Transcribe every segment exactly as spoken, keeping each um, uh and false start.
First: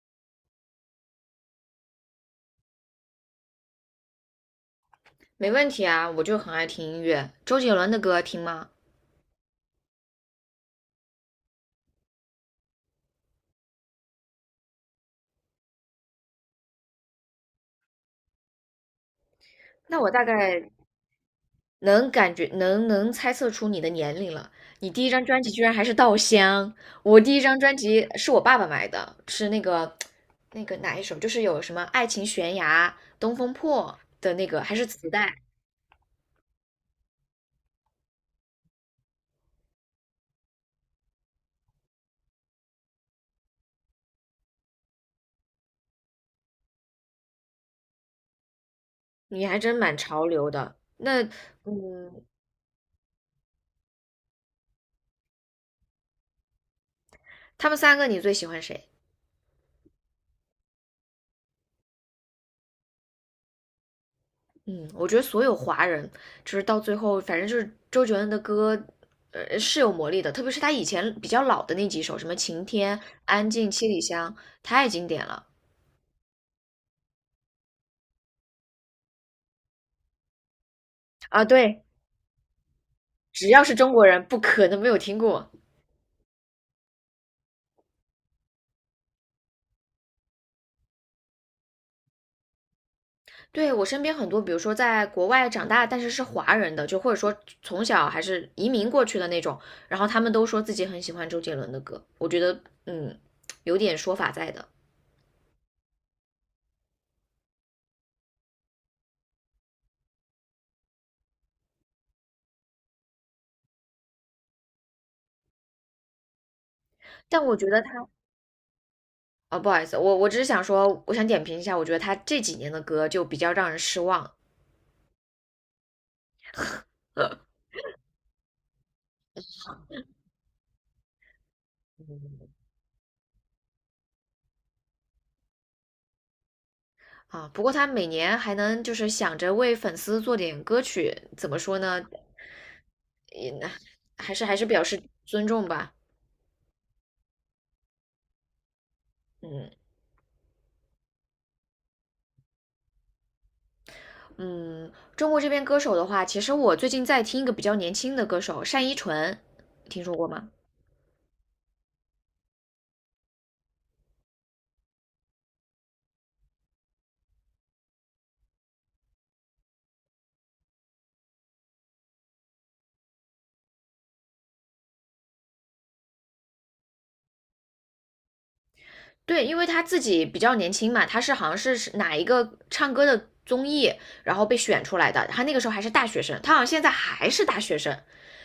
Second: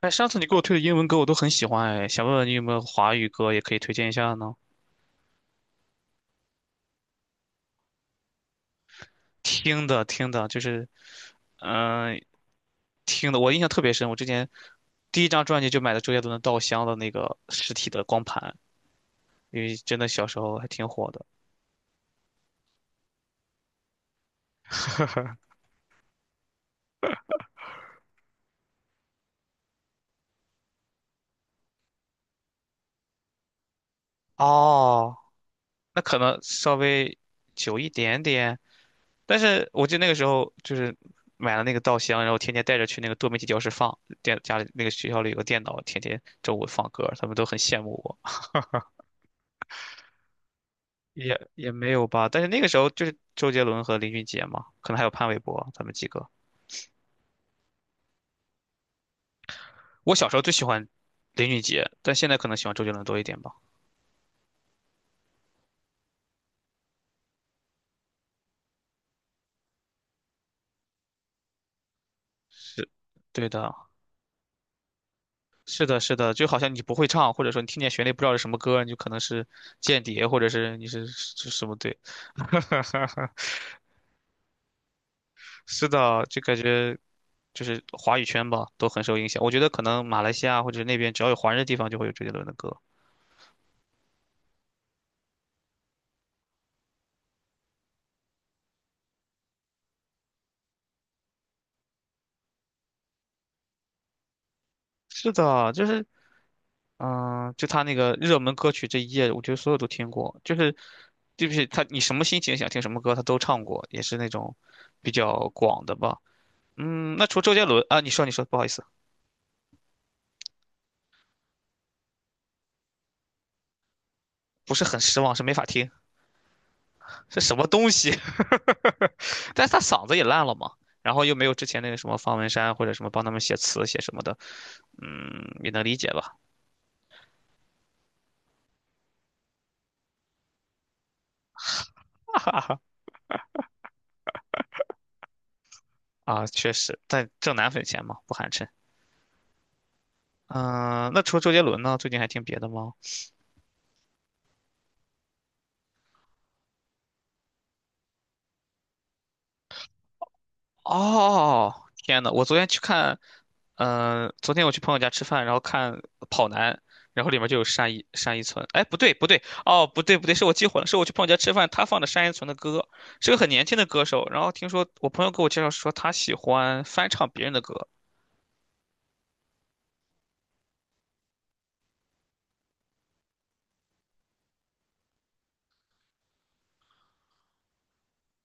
哎，上次你给我推的英文歌我都很喜欢，哎，想问问你有没有华语歌也可以推荐一下呢？没问题啊，我就很爱听音乐，周杰伦的歌听吗？听的听的，就是，嗯、听的，我印象特别深。我之前第一张专辑就买的周杰伦的《稻香》的那个实体的光盘，因为真那的我大小时候还概挺火的。能感觉能能猜测出你的年龄了。你第一张专辑居然还是《稻香》，我第一张专辑是我爸爸买的，是那个那个哪一首，就是有什么《爱情悬崖》《东风破》的那个，还是磁哦，带。那可能稍微久一点点，但是我记得那个时候就是买了那个《稻香》，然后天天带着去那个多媒体教室放，电家里那个学校里有个电脑，天天周五放歌，他们都很羡慕我。你还真蛮潮流的。那也也没有嗯，吧，但是那个时候就是周杰伦和林俊杰嘛，可能还有潘玮柏他们几个。他们三个你最喜欢谁？我小时候最喜欢林俊杰，但现在可能喜欢周杰伦多一点吧。嗯，我觉得所有华人就是到最后，反正就是周杰伦的歌，呃，是有魔力的。特别是他以前比较老的那几首，什么《晴是，天》对《安静》的，《七里香》，太经典了是的，是的，就好像你不会唱，或者说你听见旋律不知道是什么歌，你就可能是间谍，或者是你是啊！是什么对，对，只要是中国人，不可能没有听过。是的，就感觉就是华语圈吧，都很受影响。我觉得可能马来西亚或者那边只要有华人的地方，就会有周杰伦的歌。对，我身边很多，比如说在国外长大，但是是华人的，就或者说从小还是移民过去的那种，然后他们都说自己很喜欢周杰伦的歌。我觉得，嗯，有点说法在的。是的，就是嗯，就他那个热门歌曲这一页，我觉得所有都听过，就是对不起，他你什么心情想听什么歌，他都唱过，也是那种比较广的吧。嗯，那除但周我杰觉得伦啊，他。你说你说，不好意思，啊，不好意思，我我只是想说，我想点评一下，我觉得他这几年的歌就比较让人失望不是很失望，是没法听，是什么东西？但是他嗓子也烂了嘛，然后又没有之前那个什么方文山或者什么帮他们写词写什么的，嗯，也能理解吧。啊。不过他每年还能就是想着为粉丝做点歌曲，怎么说呢？也还是还是表示尊重吧。啊，确实，但挣奶粉钱嘛，不寒碜。嗯嗯，那除了周杰伦呢，最近还听别的吗？嗯，中国这边歌手的话，其实我最近在听一个比较年轻的歌手单依纯，听说过吗？哦，天呐，我昨天去看，嗯、昨天我去朋友家吃饭，然后看《跑男》，然后里面就有单依单依纯。哎，不对不对，哦，不对不对，是我记混了，是我去朋友家吃饭，他放的单依纯的歌，是个很年轻的歌手。然后听说我朋友给我介绍说他喜欢翻唱别人的歌。对，因为他自己比较年轻嘛，他是好像是是哪一个唱歌的综艺，然后被选出来的。他那个时候还是大学生，他好像现在还是大学生，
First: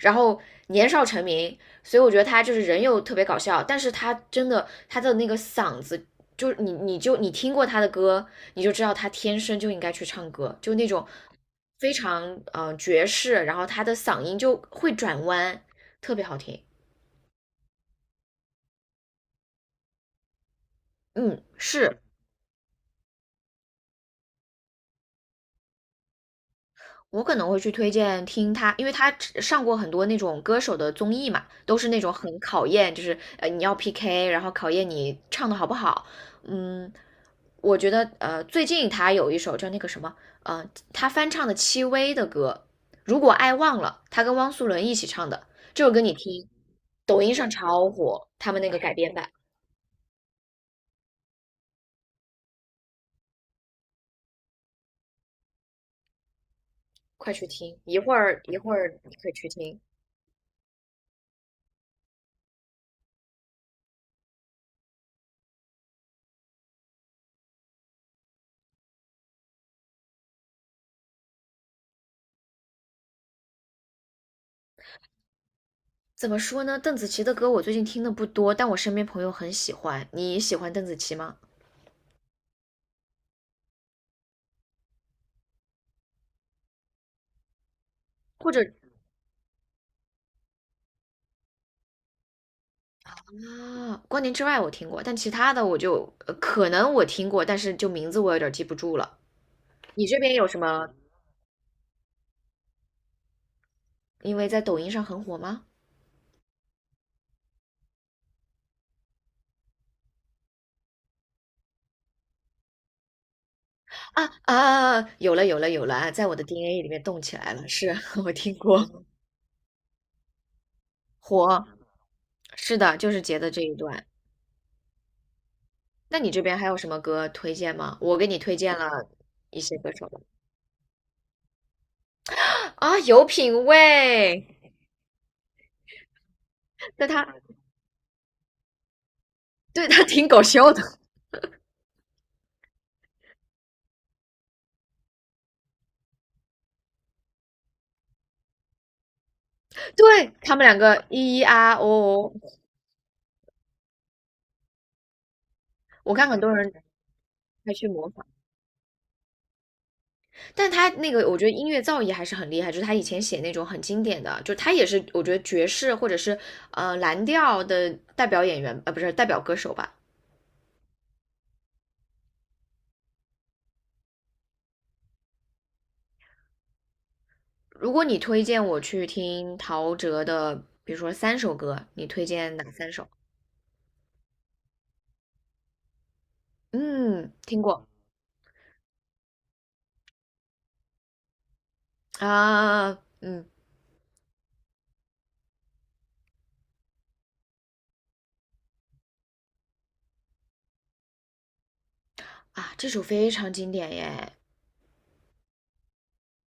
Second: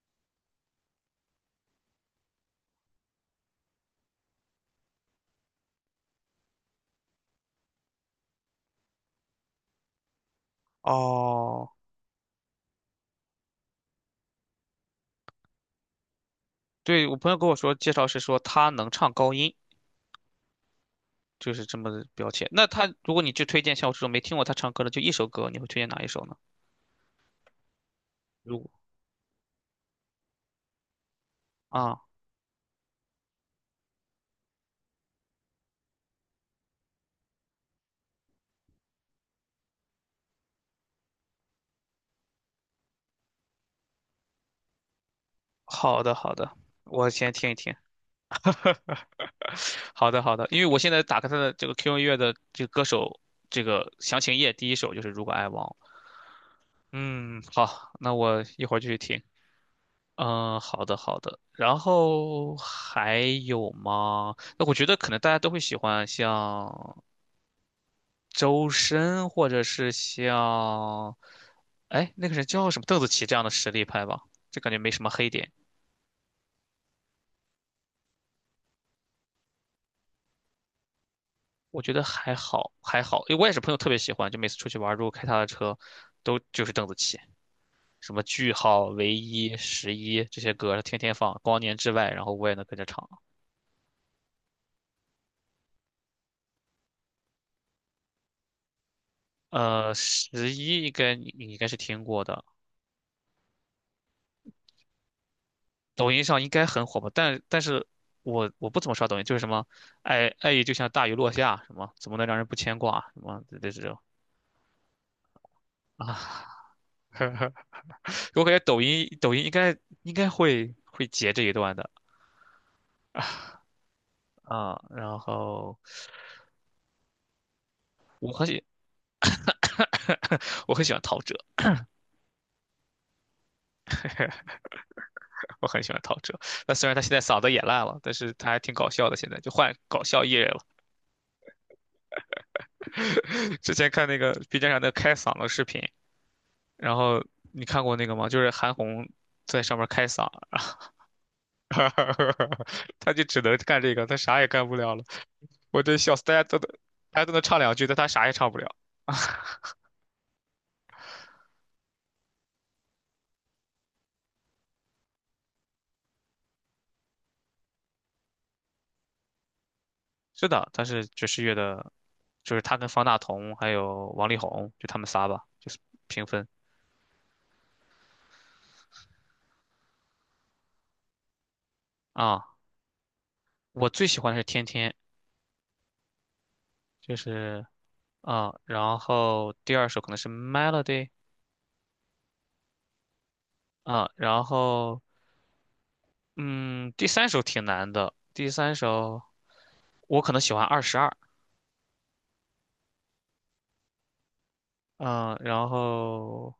然后年少成名，所以我觉得他就是人又特别搞笑，但是他真的他的那个嗓子，就是你你就你听过他的歌，你就知道他天生就应该去唱歌，就那种哦，非常嗯爵士，然后他的嗓音就会转弯，特别好听。对，我朋友跟我说介绍是说他能唱高音，嗯，就是这是。么标签。那他如果你去推荐像我这种没听过他唱歌的就一首歌，你会推荐哪一首呢？我可能会去推荐听如果他，因为他上过很多那种歌手的综艺嘛，都是啊，那种很考验，就是呃你要 P K,然后考验你唱的好不好。嗯，我觉得呃最近他有一首叫那个什么，呃他翻唱的戚薇的歌，如果爱忘了，他跟汪苏泷一起唱的这首歌，好的你好听，的，我抖先音听上一听。超火，他们那个改编版，好的，好的，因为我现在打开他的这个 Q Q 音乐的这个歌手这个详情页，第一首就是《如果爱忘了》。快嗯，去听，好，一那会儿我一一会会儿就去儿你听。可以去听。嗯，好的，好的。然后还有吗？那我觉得可能大家都会喜欢像周深，或者是像，哎，那个人叫什么邓紫棋这样的实力派吧，这感觉没什么黑点。怎么说呢？邓紫棋的歌我最近听的不多，但我身边朋友很喜欢。你喜欢邓紫棋吗？我觉得还好，还好，因为我也是朋友特别喜欢，就每次出去玩儿如果开他的车，都就是邓紫棋。什么或句者号、唯一、十一这些歌，他天天放，光年之外，然后我也能跟着唱。啊，《光年之外》我听过，但其他的我就呃可能我听过，但是就名字我有点记不住了。呃，你这边有十什一么？应该你你应该是听过的，因为在抖音上很火吗？抖音上应该很火吧？但但是我我不怎么刷抖音，就是什么爱爱意就像大雨落下，什么怎么能让人不牵挂，什么这这种啊啊，啊有了有了有了啊，在我的 啊。D N A 里面动起来了。是 我我感听觉抖过音抖音应该应该会会截这一火，段的是的，就是截的这一段。啊。然后那你这边还有什么歌推荐吗？我给我你很推喜 荐了一些歌手 我很喜欢陶喆。吧啊，有品味。我很喜欢陶喆。那虽然他那现在他嗓子也烂了，但是他还挺搞笑的，现在就换对 搞他笑挺艺搞人了。笑的，之前看那个 B 站上的开嗓的视频，然后你看过那个吗？就是韩红在上面开嗓，对他们两个咿咿啊哦哦哦，他就只能干这个，他啥也干不了了。我真笑我死，看大很家多都能人大家都能唱还两句，去但他模啥仿，也唱不了。但他那个我觉得音乐造诣还是很厉害，就是他以前写那种很经典的，就他也是我觉得爵士或者是呃蓝调的代表演员，呃不是代表歌手吧。是的，他是爵士乐的，就是他跟方大同还有王力宏，就他们仨吧，就是平分如果你推荐我去听陶喆的，比如说三首歌，你推啊。荐哪三首？我最喜欢的是天天，就嗯，听是过啊，然后第二首可能是 Melody 啊，嗯啊，然后嗯，第三首挺难的，第三首我可能喜欢二十二，啊，这首非常经典耶，嗯，然后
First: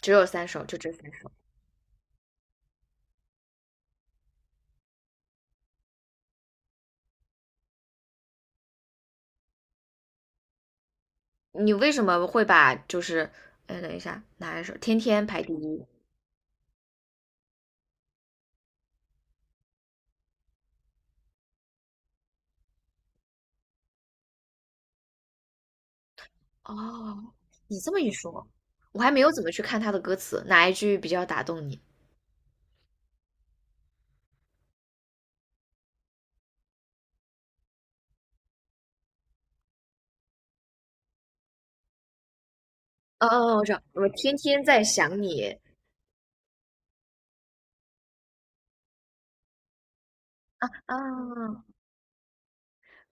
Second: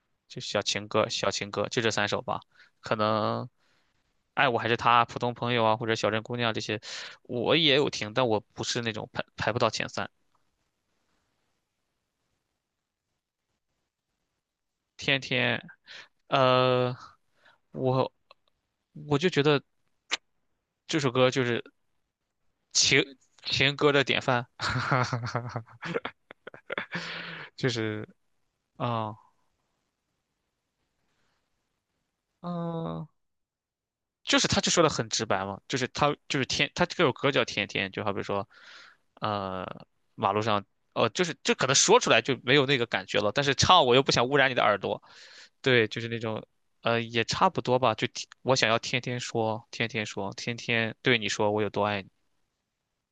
只有就三小首，就情这歌，三小首。情歌就这三首吧，可能爱我还是他，普通朋友啊，或者小镇姑娘这些，我也有听，但我不是那种排排不到前三，你为什么会把就是，哎，等一下，哪一首？天天天排第天，一。呃，我我就觉得 这首歌就是。情情歌的典范，哦，就你这么是一说，我还啊没有怎么去看他的歌词，哪一句比较打动你？嗯，就是他就说的很直白嘛，就是他就是天，他这首歌叫天天，就好比说，呃，马路上，哦，就是这可能说出来就没有那个感觉哦了，但是哦哦，我知道，唱我又我不想污天染你的天耳在朵，想你对，就是那种，呃，也差不多吧，就天我想要天天说，天天说，天天对你说我啊，有多爱你。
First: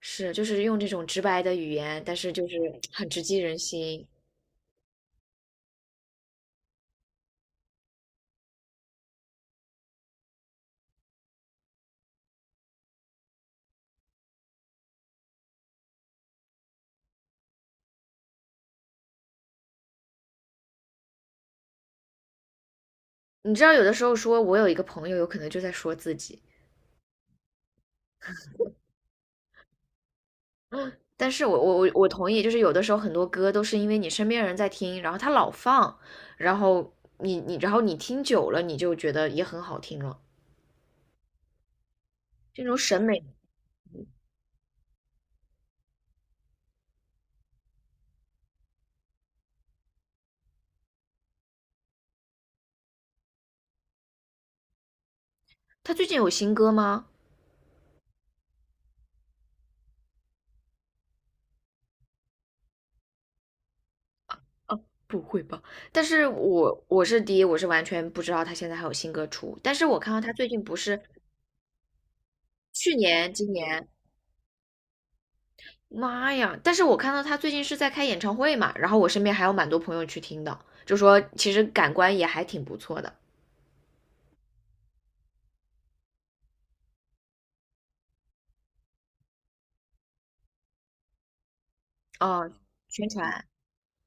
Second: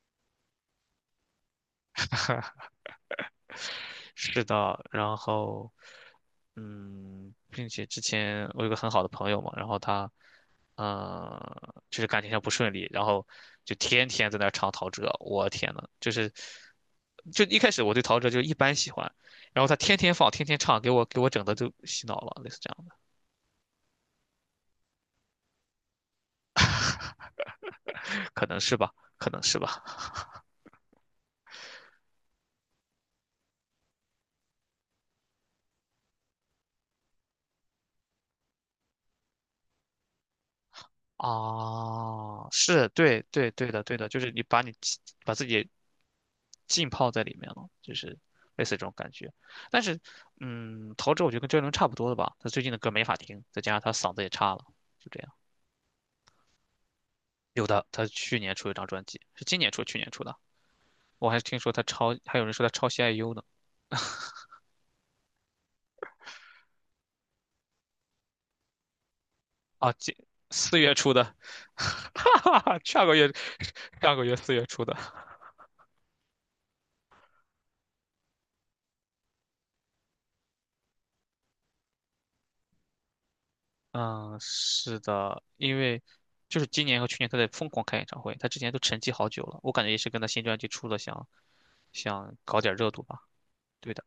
是，就是用这种直白的语言，但是就是很直击人心。是的，然后，嗯，并且之前我有个很好的朋友嘛，然后他，呃，就是感情上不顺利，然后就天天在那儿唱陶喆，我天呐，就是，就一开始我对陶喆就一般喜欢，然后他天天放，天天唱，给我给我整的都洗脑了，类似这样的，你知道，有的时候说我有一个朋友，有可能就在说自己。可能是吧，可能是吧。但是我我我我同意，就是有的时候很多歌都是因为你身边人在听，然后他老放，然后你你然后你听久了，你就觉得也很好听了，啊，这种是审对美。对对的，对的，就是你把你把自己浸泡在里面了，就是类似这种感觉。但是，嗯，陶喆我觉得跟周杰伦差不多的吧，他最近的歌没法听，再加上他嗓子也差了，就这样。他最近有新歌吗？有的，他去年出一张专辑，是今年出，去年出的。我还听说他抄，还有人说他抄袭 I U 呢。不会吧？但是我我是第一，我是完全不知道他现在还有新歌出，但是啊，我看今到他最近不四月是出的，哈哈哈，去上个月，年、今年，上个月四月出的。妈呀！但是我看到他最近是在开演唱会嘛，然后我身边还有蛮多朋友去听的，就说其实感官也还挺不错的。嗯，是的，因为就是今年和去年他在疯狂开演唱会，他之前都沉寂好久了，我感觉也是跟他新专辑出了想想哦，搞点热度宣吧。传，对的，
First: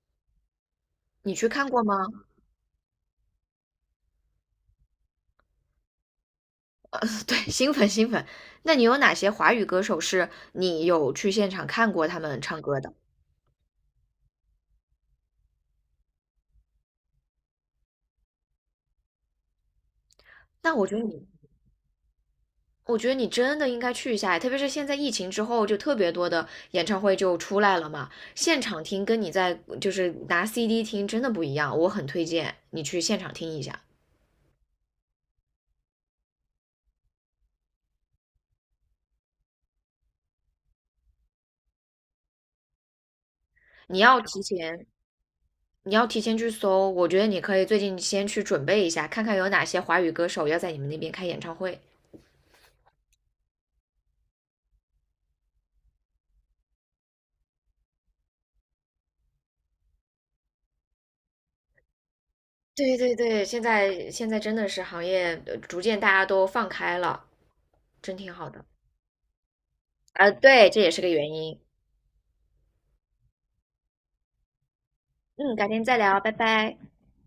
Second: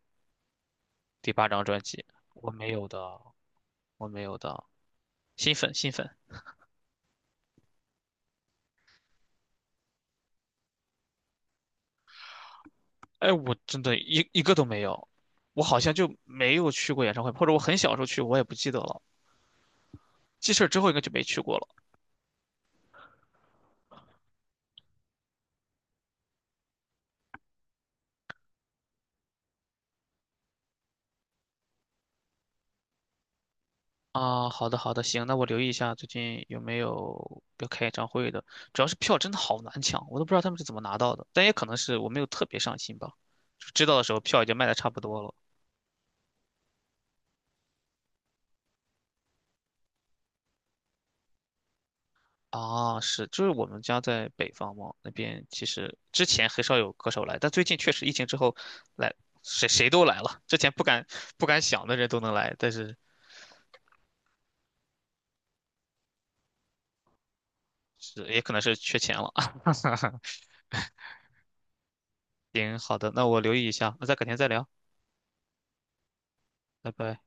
第你八去张看专过吗？辑，我没有的，我没有的，新粉新粉，呃，对，新粉新粉，那你有哪些华语歌手是你有去现场看过他们唱歌的？哎，我真的一一个都没有，我好像就没有去过演唱会，或者我很小时候去，我也不记得了。记事儿那之我后应觉该得就没你，去过了我觉得你真的应该去一下，特别是现在疫情之后，就特别多的演唱会就出来了嘛，现场听跟你在就是拿 C D 听真的不一样，我很推荐你去现场听一下。啊。好的好的，行，那我留意一下最近有没有要开演唱会的，主要是票真的好难抢，我都不知道他们是怎么拿到的，但也可能是我没有特别上心吧，就知道你的时候要票提已经卖的前，差不多了。你要提前去搜，我觉得你可以最近先去准备一下，看看有哪些华语歌手要在你们那边开演唱会。啊，是，就是我们家在北方嘛，那边其实之前很少有歌手来，但最近确实疫情之后来，谁谁都来了。之前不敢不敢想的人都能来，但是对对对，现在现在真的是行业呃逐渐大家都放开了，真是挺也好可能的。是缺钱了。呃，对，这也是个原因。行，好的，那我留意一下，那再改天再聊，嗯，改天再聊，拜拜。拜拜。